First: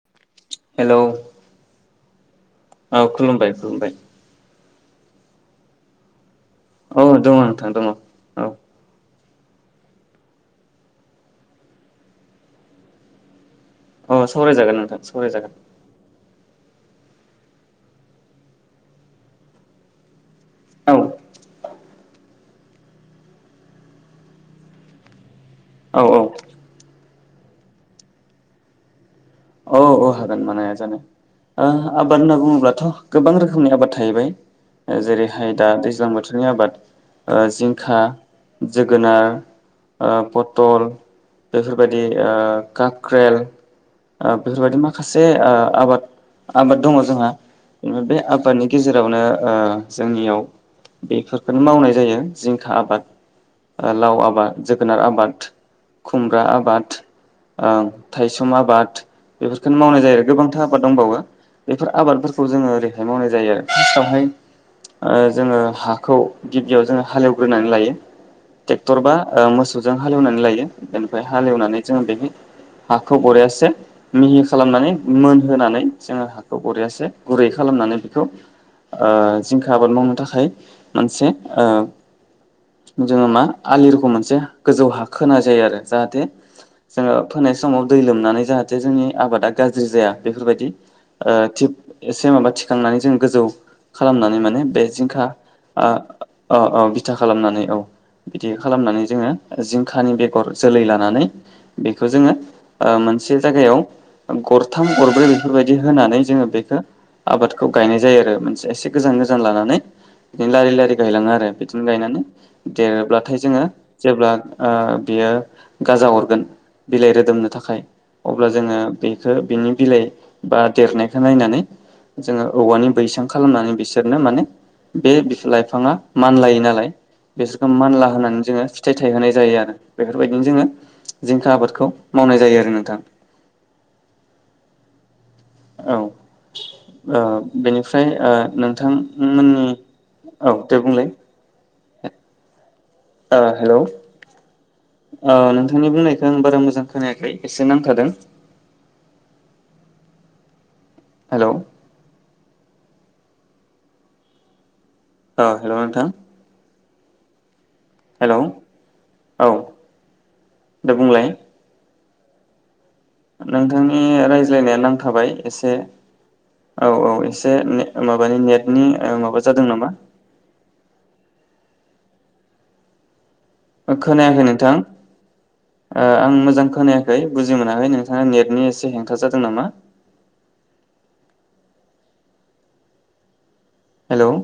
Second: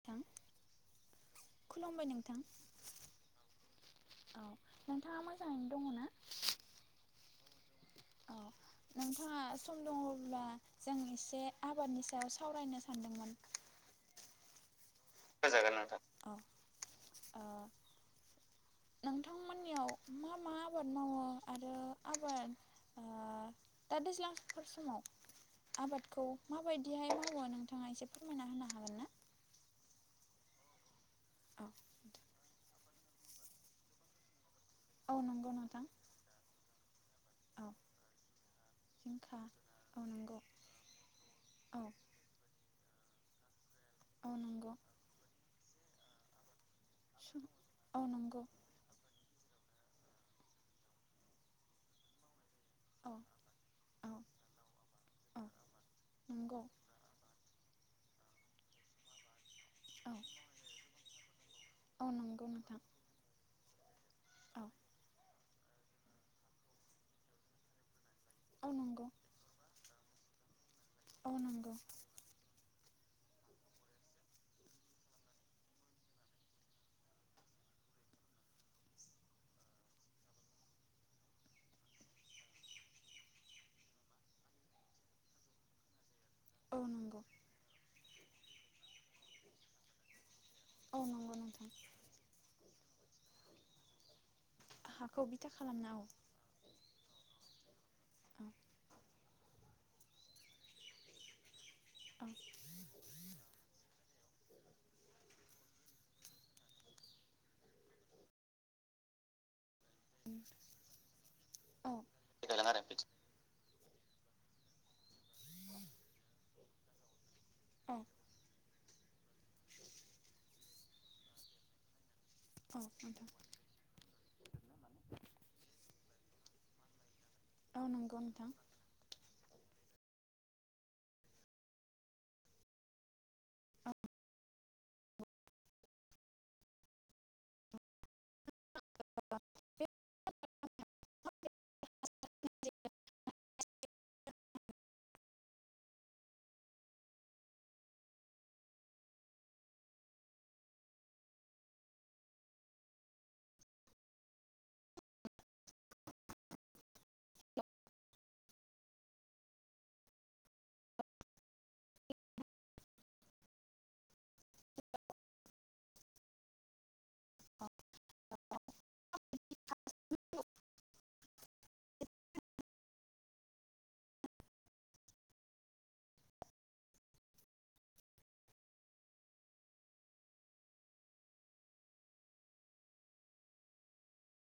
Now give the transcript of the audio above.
नोंथां हेलौ खुलुमबाय नोंथां औ खुलुमबाय खुलुमबाय औ नोंथाङा मोजाङैनो दङ ना? औ दङ नोंथां दङ औ नोंथाङा सम दङब्ला जों एसे आबादनि सायाव सावरायनो सानदोंमोन अ सावरायजागोन नोंथां सावरायजागोन जागोन नोंथां औ ओ नोंथांमोननियाव मा मा आबाद औ मावो आरो आबाद ओ दा दैज्लां फोर समाव औ आबादखौ माबायदिहाय माव ओ नोंथाङा एसे फोरमायना होनो हागोन ना औ औ हागोन मानो हाया जानो औ ओ आबाद होनना बुङोब्लाथ गोबां रोखोमनि आबाद थाहैबाय औ नंगौ जेरैहाय दा नोंथां दैज्लां बोथोरनि आबाद ओ औ जिंखा जोगोनार जिंखा औ ओ नंगौ पथल औ बेफोरबायदि ओ काक्रेल औ ओ नंगौ बेफोरबायदि माखासे ओ आबाद आबाद दङ जोंहा औ बे नंगौ आबादनि गेजेरावनो ओ जोंनियाव बेफोरखौनो मावनाय जायो जिंखा आबाद औ औ लाव आबाद जोगोनार आबाद औ खुमब्रा नंगौ आबाद ओं थायसुम आबाद बेफोरखौनो मावनाय जायो औ आरो गोबांथार आबाद दंबावो बेफोर औ नंगौ आबादफोरखौ जोङो नोंथां ओरैहाय मावनाय जायो [unintelligible] फ्राय औ ओ जोङो हाखौ गिबियाव जोङो हालेवग्रोनानै लायो औ ट्रेक्टर नंगौ बा ओ मोसौ जों हालेवनानै लायो बेनिफ्राय औ नंगौ हालेवनानै जों बेहाय हाखौ बरियासे मिहि खालामनानै मोनहोनानै जोङो हाखौ बरियासे गुरै खालामनानै बेखौ ओ जिंखा आबाद मावनो थाखाय मोनसे ओ जोङो मा आलि रखम मोनसे गोजौ हा खोनाय जायो आरो जाहाथे औ जोङो नंगौ फोनाय समाव दै लोमनानै जाहाथे जे जोंनि आबादा गाज्रि जाया बेफोरबायदि औ ओ नंगौ थि नोंथां एसे माबा थिखांनानै जों गोजौ खालामनानै मोन नो बे हाखौ जिंखा बिथा आ खालामना औ औ औ बिथा खालामनानै औ बिदि औ खालामनानै जोङो जिंखानि बेगर जोलै लानानै बेखौ जोङो ओ मोनसे खौ गरथाम गरब्रै बेफोरबायदि होनानै जोङो बेखो आबादखौ गायनाय जायो आरो मोनसे एसे गोजान गोजान लानानै बिदि लारि लारि गायलाङो आरो बिदिनो औ गायनानै आरो बिदि देरोब्लाथाय जोङो जेब्ला ओ बियो गाजा हरगोन बिलाइ रोदोमनो थाखाय औ ओ बेखौ बिनि बिलाइ बा देरनायखौ नायनानै जोङो औ औवानि बैसां नोंथां खालामनानै बिसोरनो माने बे बिफ लाइफाङा मानलायो नालाय बिसोरखौ औ मानला नंगौ होनानै नोंथां जोङो फिथाइ थाइ होनाय जायो आरो बेफोरबायदिनो जोङो जिंखा आबादखौ मावनाय जायो आरो नोंथां औ ओ बेनिफ्राय ओ नों बिथां मोननि औ दे बुंलाय [unintelligible] ओ हेलौ ओ नोंथांनि बुंनायखौ आं बारा मोजां खोनायाखै एसे नांथादों हेलौ औ हेलौ नोंथां हेलौ औ दे बुंलाय नोंथांनि रायज्लायनाया नांथाबाय एसे औ औ एसे ने माबानि नेटनि माबा जादों नामा खोनायाखै नोंथां ओ आं मोजां खोनायाखै बुजि मोनाखै नोंथाङा नेटनि एसे हेंथा जादों नामा हेलौ